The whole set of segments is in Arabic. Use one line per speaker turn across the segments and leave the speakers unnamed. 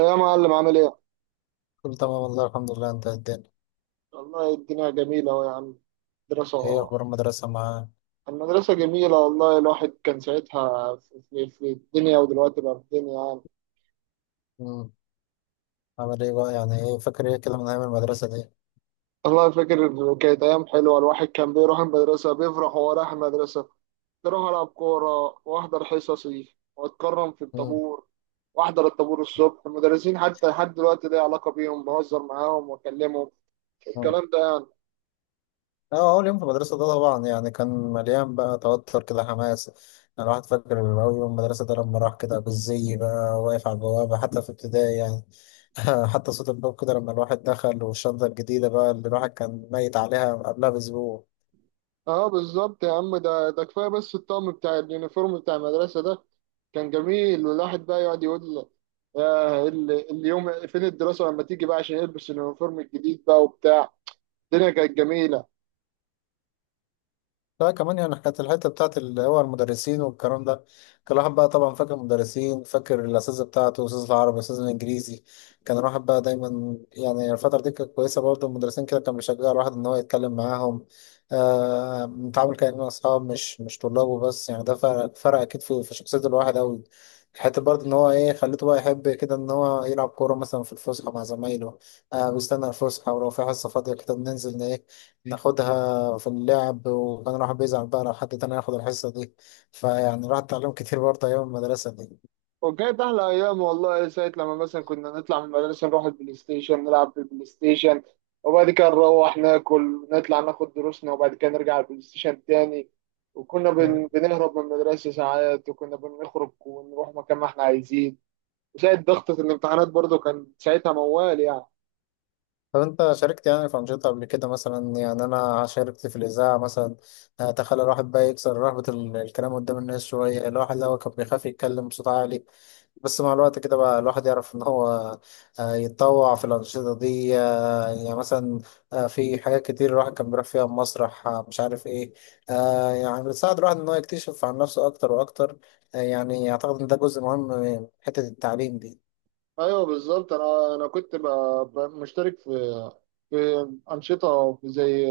يا معلم عامل ايه؟
كله تمام والله الحمد لله. انت إيه الدنيا؟
والله الدنيا جميلة أهو يا عم.
ايه
دراسة.
اخبار المدرسة معاه؟
المدرسة جميلة والله الواحد كان ساعتها في الدنيا ودلوقتي بقى في الدنيا يعني.
امم. عامل ايه بقى؟ يعني ايه فاكر ايه كده من ايام المدرسة دي؟
والله فاكر كانت أيام حلوة، الواحد كان بيروح المدرسة بيفرح وهو رايح المدرسة، بيروح ألعب كورة وأحضر حصصي وأتكرم في
امم.
الطابور وأحضر الطابور الصبح. المدرسين حتى لحد دلوقتي ليا علاقة بيهم، بهزر معاهم وأكلمهم
امم.
الكلام ده.
اه، اول يوم في المدرسة ده طبعا يعني كان مليان بقى توتر كده، حماس. انا الواحد فاكر اول يوم المدرسة ده لما راح كده بالزي، بقى واقف على البوابة حتى في ابتدائي يعني. حتى صوت الباب كده لما الواحد دخل، والشنطة الجديدة بقى اللي الواحد كان ميت عليها قبلها بأسبوع.
اه بالظبط يا عم، ده ده كفايه بس الطقم بتاع اليونيفورم بتاع المدرسه ده كان جميل، والواحد بقى يقعد يقول اليوم فين الدراسه لما تيجي بقى عشان يلبس اليونيفورم الجديد بقى وبتاع. الدنيا كانت جميله
لا كمان يعني كانت الحتة بتاعت اللي هو المدرسين والكلام ده. كان الواحد بقى طبعا فاكر المدرسين، فاكر الأساتذة بتاعته، الأستاذ العربي، الأستاذ الإنجليزي. كان الواحد بقى دايما يعني الفترة دي كانت كويسة برضه. المدرسين كده كان بيشجع الواحد إن هو يتكلم معاهم. متعامل كأنه أصحاب، مش طلاب وبس يعني. ده فرق أكيد في شخصية الواحد أوي. حتى برضه إن هو إيه، خليته بقى يحب كده إن هو يلعب كورة مثلا في الفسحة مع زمايله. بيستنى الفسحة، ولو في حصة فاضية كده بننزل إن إيه، ناخدها في اللعب. وكان الواحد بيزعل بقى لو حد تاني ياخد الحصة دي. فيعني الواحد اتعلم كتير برضه أيام المدرسة دي.
وكانت احلى ايام والله. ساعه لما مثلا كنا نطلع من المدرسه نروح البلاي ستيشن، نلعب في البلاي ستيشن وبعد كده نروح ناكل، نطلع ناخد دروسنا وبعد كده نرجع البلاي ستيشن تاني. وكنا
مم.
بنهرب من المدرسه ساعات، وكنا بنخرج ونروح مكان ما احنا عايزين. زائد ضغطة الامتحانات برضو كان ساعتها موال يعني.
طب أنت شاركت يعني في أنشطة قبل كده؟ مثلا يعني أنا شاركت في الإذاعة مثلا. تخلى الواحد بقى يكسر رهبة الكلام قدام الناس شوية. الواحد لو كان بيخاف يتكلم بصوت عالي، بس مع الوقت كده بقى الواحد يعرف ان هو يتطوع في الانشطه دي. يعني مثلا، في حاجات كتير الواحد كان بيروح فيها، مسرح، مش عارف ايه. يعني بتساعد الواحد ان هو يكتشف عن نفسه اكتر واكتر. يعني اعتقد ان ده جزء مهم من حته التعليم دي.
ايوه بالظبط، انا كنت مشترك في انشطه زي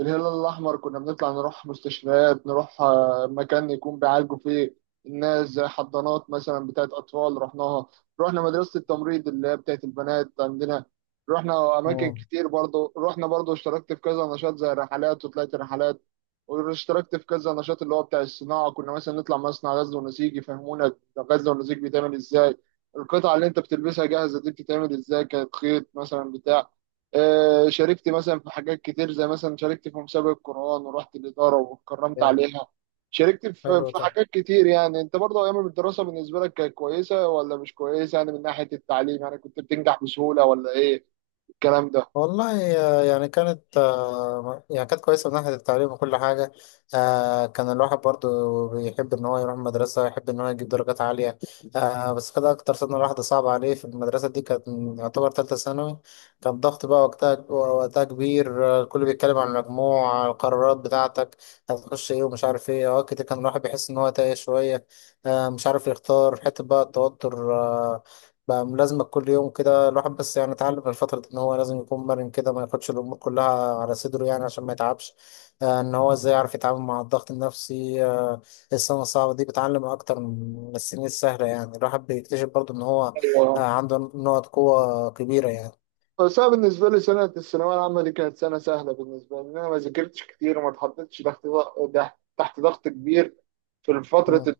الهلال الأحمر، كنا بنطلع نروح مستشفيات، نروح مكان يكون بيعالجوا فيه الناس، زي حضانات مثلا بتاعت أطفال رحناها، رحنا مدرسة التمريض اللي هي بتاعت البنات عندنا، رحنا أماكن
مم.
كتير برضو. رحنا برضو، اشتركت في كذا نشاط زي رحلات وطلعت رحلات، واشتركت في كذا نشاط اللي هو بتاع الصناعة، كنا مثلا نطلع مصنع غزل ونسيج يفهمونا غزل ونسيج بيتعمل ازاي، القطعة اللي انت بتلبسها جاهزة دي بتتعمل ازاي، كانت خيط مثلا بتاع. شاركت مثلا في حاجات كتير، زي مثلا شاركت في مسابقة قرآن ورحت الإدارة واتكرمت
يعني
عليها. شاركت في
حلو
في
ده.
حاجات كتير. يعني انت برضه ايام الدراسة بالنسبة لك كانت كويسة ولا مش كويسة؟ يعني من ناحية التعليم، يعني كنت بتنجح بسهولة ولا ايه الكلام ده؟
والله يعني كانت يعني كانت كويسة من ناحية التعليم وكل حاجة. كان الواحد برضو بيحب إن هو يروح المدرسة، يحب إن هو يجيب درجات عالية. بس كده أكتر سنة الواحد صعب عليه في المدرسة دي كانت يعتبر تالتة ثانوي. كان ضغط بقى وقتها كبير. الكل بيتكلم عن المجموع، على القرارات بتاعتك، هتخش إيه، ومش عارف إيه. أوقات كتير كان الواحد بيحس إن هو تايه شوية، مش عارف يختار حتة. بقى التوتر بقى ملازمك كل يوم كده الواحد. بس يعني اتعلم من الفترة دي ان هو لازم يكون مرن كده، ما ياخدش الامور كلها على صدره يعني عشان ما يتعبش. ان هو ازاي يعرف يتعامل مع الضغط النفسي. السنة الصعبة دي بتعلم اكتر من السنين السهلة. يعني الواحد بيكتشف برضه ان هو
ايوه.
عنده نقط قوة كبيرة يعني.
بس انا بالنسبة لي سنة الثانوية العامة دي كانت سنة سهلة بالنسبة لي، لأن انا ما ذاكرتش كتير وما اتحطيتش تحت ضغط، تحت ضغط كبير في فترة
مم.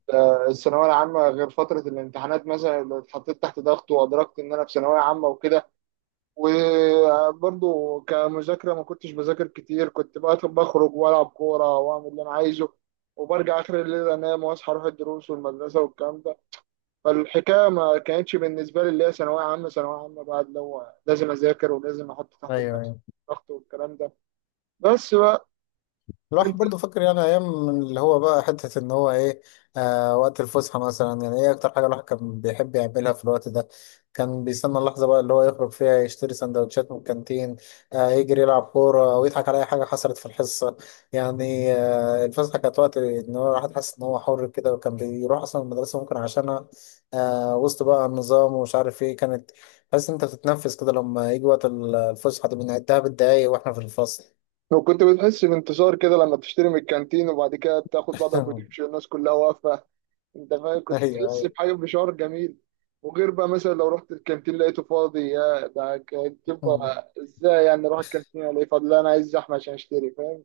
الثانوية العامة، غير فترة الامتحانات مثلا اللي اتحطيت تحت ضغط وأدركت إن أنا في ثانوية عامة وكده. وبرضه كمذاكرة ما كنتش بذاكر كتير، كنت بقى بخرج وألعب كورة وأعمل اللي أنا عايزه وبرجع آخر الليل أنام، وأصحى أروح الدروس والمدرسة والكلام ده. فالحكاية ما كانتش بالنسبة لي اللي هي ثانوية عامة ثانوية عامة بقى اللي هو لازم أذاكر ولازم أحط تحت
ايوه،
النفس
أيوة.
ضغط والكلام ده. بس بقى
الواحد
انت
برضه فاكر يعني ايام من اللي هو بقى، حته ان هو ايه، وقت الفسحه مثلا. يعني ايه اكتر حاجه الواحد كان بيحب يعملها في الوقت ده؟ كان بيستنى اللحظه بقى اللي هو يخرج فيها، يشتري سندوتشات من الكانتين، يجري، يلعب كوره، او يضحك على اي حاجه حصلت في الحصه يعني. الفسحه كانت وقت ان هو الواحد حاسس ان هو حر كده، وكان بيروح اصلا المدرسه ممكن عشانها. وسط بقى النظام ومش عارف ايه كانت. حاسس إن انت بتتنفس كده لما يجي وقت الفسحه دي. بنعدها بالدقايق واحنا في الفصل.
لو كنت بتحس بانتصار كده لما تشتري من الكانتين وبعد كده تاخد بعضك وتمشي والناس كلها واقفة، انت فاهم؟ كنت تحس
ايوه.
بحاجه، بشعور جميل. وغير بقى مثلا لو رحت الكانتين لقيته فاضي، يا ده كانت
اه،
تبقى ازاي؟ يعني اروح الكانتين الاقيه فاضي؟ لا انا عايز زحمه عشان اشتري، فاهم؟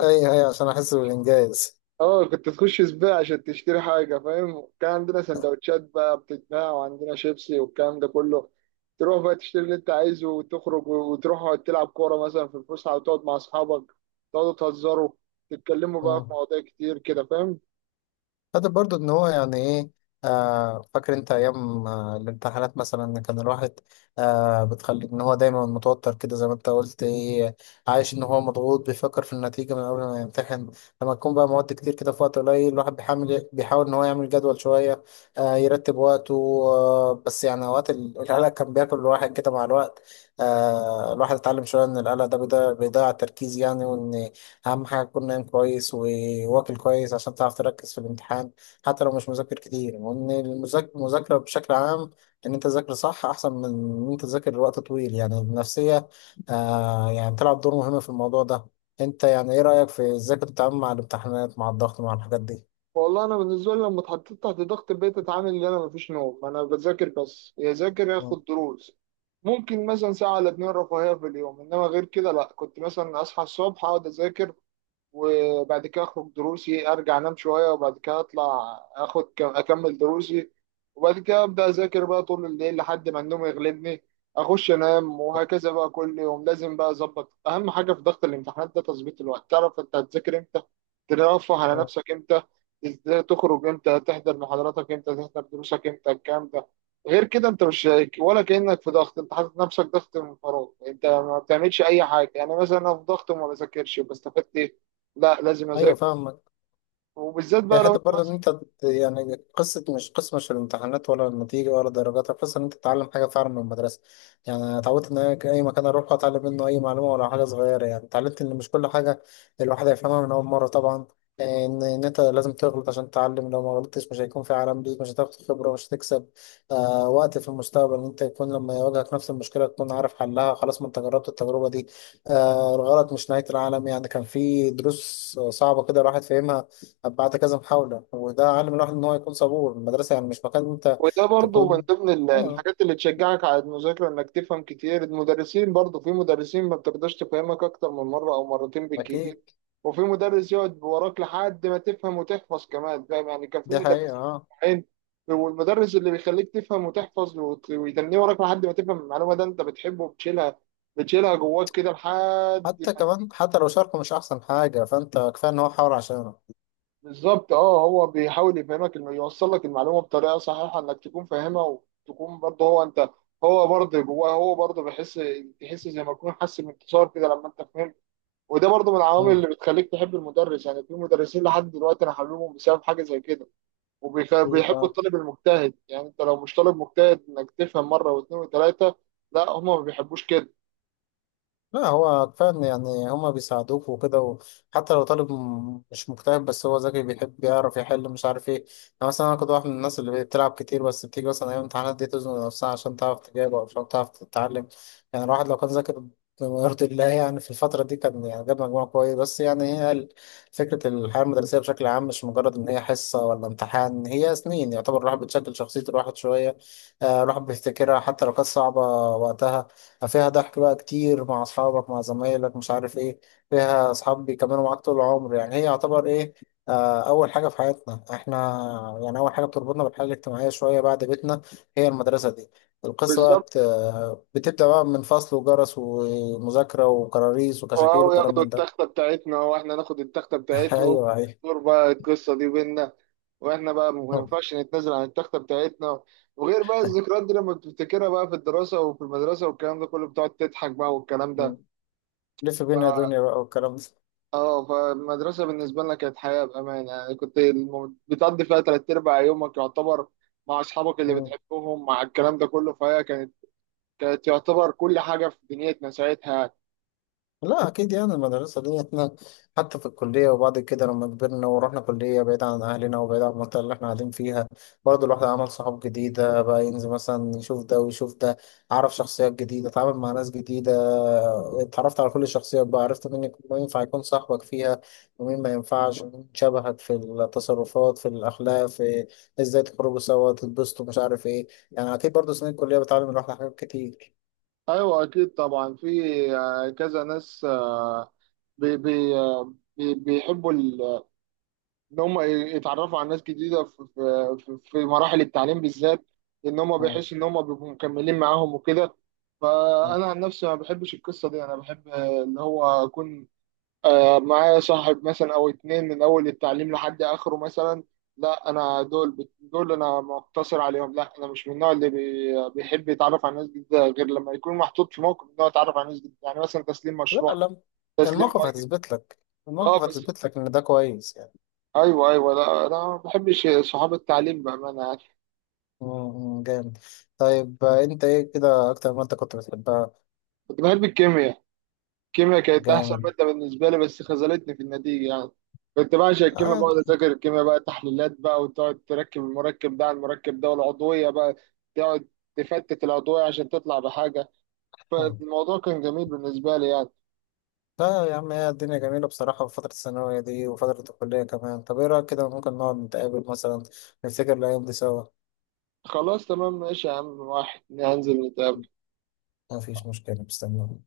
اي اي عشان احس بالانجاز.
اه كنت تخش سباق عشان تشتري حاجة، فاهم؟ كان عندنا سندوتشات بقى بتتباع، وعندنا شيبسي والكلام ده كله. تروح بقى تشتري اللي انت عايزه وتخرج وتروح تلعب كورة مثلا في الفسحة وتقعد مع أصحابك، تقعدوا تهزروا تتكلموا بقى في
اه.
مواضيع كتير كده، فاهم؟
فده برضو ان هو يعني ايه. فاكر انت ايام الامتحانات مثلا، إن كان الواحد بتخلي ان هو دايما متوتر كده، زي ما انت قلت ايه، عايش ان هو مضغوط، بيفكر في النتيجة من قبل ما يمتحن. لما تكون بقى مواد كتير كده في وقت قليل، الواحد بيحاول ان هو يعمل جدول شوية، يرتب وقته. بس يعني اوقات القلق كان بياكل الواحد كده. مع الوقت الواحد اتعلم شوية ان القلق ده بيضيع التركيز يعني. أهم حاجة تكون نايم كويس وواكل كويس عشان تعرف تركز في الامتحان، حتى لو مش مذاكر كتير. وإن المذاكرة بشكل عام، إن أنت تذاكر صح أحسن من إن أنت تذاكر لوقت طويل. يعني النفسية يعني تلعب دور مهم في الموضوع ده. أنت يعني إيه رأيك في إزاي كنت بتتعامل مع الامتحانات، مع الضغط، مع الحاجات دي؟
والله انا بالنسبه لي لما اتحطيت تحت ضغط البيت، اتعامل ان انا مفيش نوم، انا بذاكر بس، يا ذاكر يا
مم.
اخد دروس. ممكن مثلا ساعه ولا اتنين رفاهيه في اليوم، انما غير كده لا. كنت مثلا اصحى الصبح اقعد اذاكر وبعد كده اخرج دروسي، ارجع انام شويه وبعد كده اطلع اخد كم اكمل دروسي، وبعد كده ابدا اذاكر بقى طول الليل لحد ما النوم يغلبني، اخش انام، وهكذا بقى كل يوم. لازم بقى اظبط، اهم حاجه في ضغط الامتحانات ده تظبيط الوقت، تعرف انت هتذاكر امتى، ترفه على
مم.
نفسك امتى، ازاي تخرج امتى، تحضر محاضراتك امتى، تحضر دروسك امتى، الكلام ده. غير كده انت مش شايك ولا كانك في ضغط، انت حاطط نفسك ضغط من فراغ، انت ما بتعملش اي حاجه. يعني مثلا انا في ضغط وما بذاكرش، بستفدت؟ لا لازم
أيوه،
اذاكر.
فاهم.
وبالذات
هي
بقى لو
حتة
انت
برضه إن
مثلا،
أنت يعني قصة، مش قصة مش الامتحانات ولا النتيجة ولا الدرجات، القصة إن أنت تتعلم حاجة فعلا من المدرسة. يعني أنا اتعودت إن أنا أي مكان أروح أتعلم منه أي معلومة ولا حاجة صغيرة. يعني اتعلمت إن مش كل حاجة الواحد هيفهمها من أول مرة طبعا، إن أنت لازم تغلط عشان تتعلم. لو ما غلطتش مش هيكون في عالم ليك، مش هتاخد خبرة، مش هتكسب وقت في المستقبل إن أنت يكون لما يواجهك نفس المشكلة تكون عارف حلها، خلاص ما أنت جربت التجربة دي. الغلط مش نهاية العالم يعني. كان في دروس صعبة كده الواحد فاهمها بعد كذا محاولة، وده علم الواحد إن هو يكون صبور. المدرسة يعني مش مكان أنت
وده برضه من
تكون
ضمن
آه.
الحاجات اللي تشجعك على المذاكره انك تفهم كتير. المدرسين برضه، في مدرسين ما بتقدرش تفهمك اكتر من مره او مرتين بالكتير،
أكيد.
وفي مدرس يقعد وراك لحد ما تفهم وتحفظ كمان، فاهم؟ يعني كان في
دي حقيقة،
مدرسين
آه.
عين، والمدرس اللي بيخليك تفهم وتحفظ ويتنيه وراك لحد ما تفهم المعلومه ده انت بتحبه، بتشيلها، بتشيلها جواك كده لحد.
حتى كمان، حتى لو شاركه مش أحسن حاجة، فأنت كفاية إن هو حاول عشانك.
بالظبط. اه هو بيحاول يفهمك، انه يوصل لك المعلومه بطريقه صحيحه انك تكون فاهمها، وتكون برضه هو انت، هو برضه جواه هو برضه بيحس، تحس زي ما يكون حس بانتصار كده لما انت فهمت. وده برضه من العوامل
مم.
اللي بتخليك تحب المدرس. يعني في مدرسين لحد دلوقتي انا حاببهم بسبب حاجه زي كده.
أكيد،
وبيحبوا
آه.
الطالب المجتهد، يعني انت لو مش طالب مجتهد انك تفهم مره واثنين وثلاثه لا، هم ما بيحبوش كده.
لا هو كفاية إن يعني هما بيساعدوك وكده، وحتى لو طالب مش مجتهد بس هو ذكي، بيحب يعرف يحل، مش عارف ايه. أنا مثلا أنا كنت واحد من الناس اللي بتلعب كتير، بس بتيجي مثلا أيام الامتحانات دي تزنق نفسها عشان تعرف تجاوب أو عشان تعرف تتعلم. يعني الواحد لو كان ذاكر بما يرضي الله يعني في الفترة دي، كان يعني جاب مجموع كويس. بس يعني هي فكرة الحياة المدرسية بشكل عام مش مجرد إن هي حصة ولا امتحان، هي سنين يعتبر الواحد بتشكل شخصية الواحد شوية. الواحد بيفتكرها حتى لو كانت صعبة وقتها. فيها ضحك بقى كتير مع أصحابك، مع زمايلك، مش عارف إيه. فيها أصحاب بيكملوا معاك طول العمر. يعني هي يعتبر إيه، أول حاجة في حياتنا إحنا. يعني أول حاجة بتربطنا بالحياة الاجتماعية شوية بعد بيتنا هي المدرسة دي. القصة بقى
بالظبط.
بت... بتبدأ بقى من فصل وجرس ومذاكرة وكراريس وكشاكيل
واو،
وكلام
ياخدوا
من
التختة
ده.
بتاعتنا واحنا ناخد التختة بتاعتهم،
أيوه، أيوه.
دور بقى القصة دي بينا، واحنا بقى ما ينفعش نتنازل عن التختة بتاعتنا. وغير بقى الذكريات دي لما بتفتكرها بقى في الدراسة وفي المدرسة والكلام ده كله، بتقعد تضحك بقى والكلام ده.
لف بينا يا دنيا بقى، والكلام
اه، فالمدرسة بالنسبة لنا كانت حياة بأمانة، يعني كنت بتقضي فيها تلات أرباع يومك يعتبر مع أصحابك اللي
ده.
بتحبهم مع الكلام ده كله. فهي كانت، كانت يعتبر كل حاجة في دنيتنا ساعتها يعني.
لا أكيد، يعني المدرسة دي إحنا، حتى في الكلية وبعد كده لما كبرنا ورحنا كلية بعيد عن أهلنا وبعيد عن المنطقة اللي إحنا قاعدين فيها، برضه الواحد عمل صحاب جديدة بقى. ينزل مثلا يشوف ده ويشوف ده، عرف شخصيات جديدة، اتعامل مع ناس جديدة. اتعرفت على كل الشخصيات بقى، عرفت مين ينفع يكون صاحبك فيها، ومين ما ينفعش، ومين شبهك في التصرفات، في الأخلاق، في إزاي تخرجوا سوا، تتبسطوا، مش عارف إيه. يعني أكيد برضه سنين الكلية بتعلم الواحد حاجات كتير.
أيوة أكيد طبعا. في كذا ناس بي بي بي بيحبوا ان هم يتعرفوا على ناس جديده في في مراحل التعليم بالذات، ان هم
آه.
بيحسوا ان هم بيبقوا مكملين معاهم وكده.
آه.
فانا عن نفسي ما بحبش القصه دي، انا بحب ان هو اكون معايا صاحب مثلا او اتنين من اول التعليم لحد اخره مثلا. لا انا دول دول انا مقتصر عليهم، لا انا مش من النوع اللي بيحب يتعرف على ناس جديده، غير لما يكون محطوط في موقف ان هو يتعرف على ناس جديده. يعني مثلا تسليم
لا
مشروع،
لا،
تسليم
الموقف
واجب.
هتثبت لك. الموقف
اه بس،
هتثبت لك ان ده كويس يعني.
ايوه ايوه لا انا ما بحبش صحاب التعليم بامانه يعني.
مم، جامد. طيب انت ايه كده اكتر ما انت كنت بتحبها؟
كنت بحب الكيمياء، الكيمياء كانت احسن
جامد.
ماده بالنسبه لي، بس خذلتني في النتيجه يعني. كنت بعشق الكيمياء، بقعد
عادي.
اذاكر الكيمياء بقى تحليلات بقى، وتقعد تركب المركب ده على المركب ده، والعضويه بقى تقعد تفتت العضويه عشان تطلع بحاجه.
مم.
فالموضوع كان جميل بالنسبه لي يعني.
لا يا عم، هي الدنيا جميلة بصراحة في فترة الثانوية دي وفترة الكلية كمان. طب ايه رأيك كده ممكن نقعد نتقابل مثلا، نفتكر الأيام دي سوا؟
خلاص تمام ماشي يا عم، واحد هنزل نتقابل.
مفيش مشكلة، مستنيك.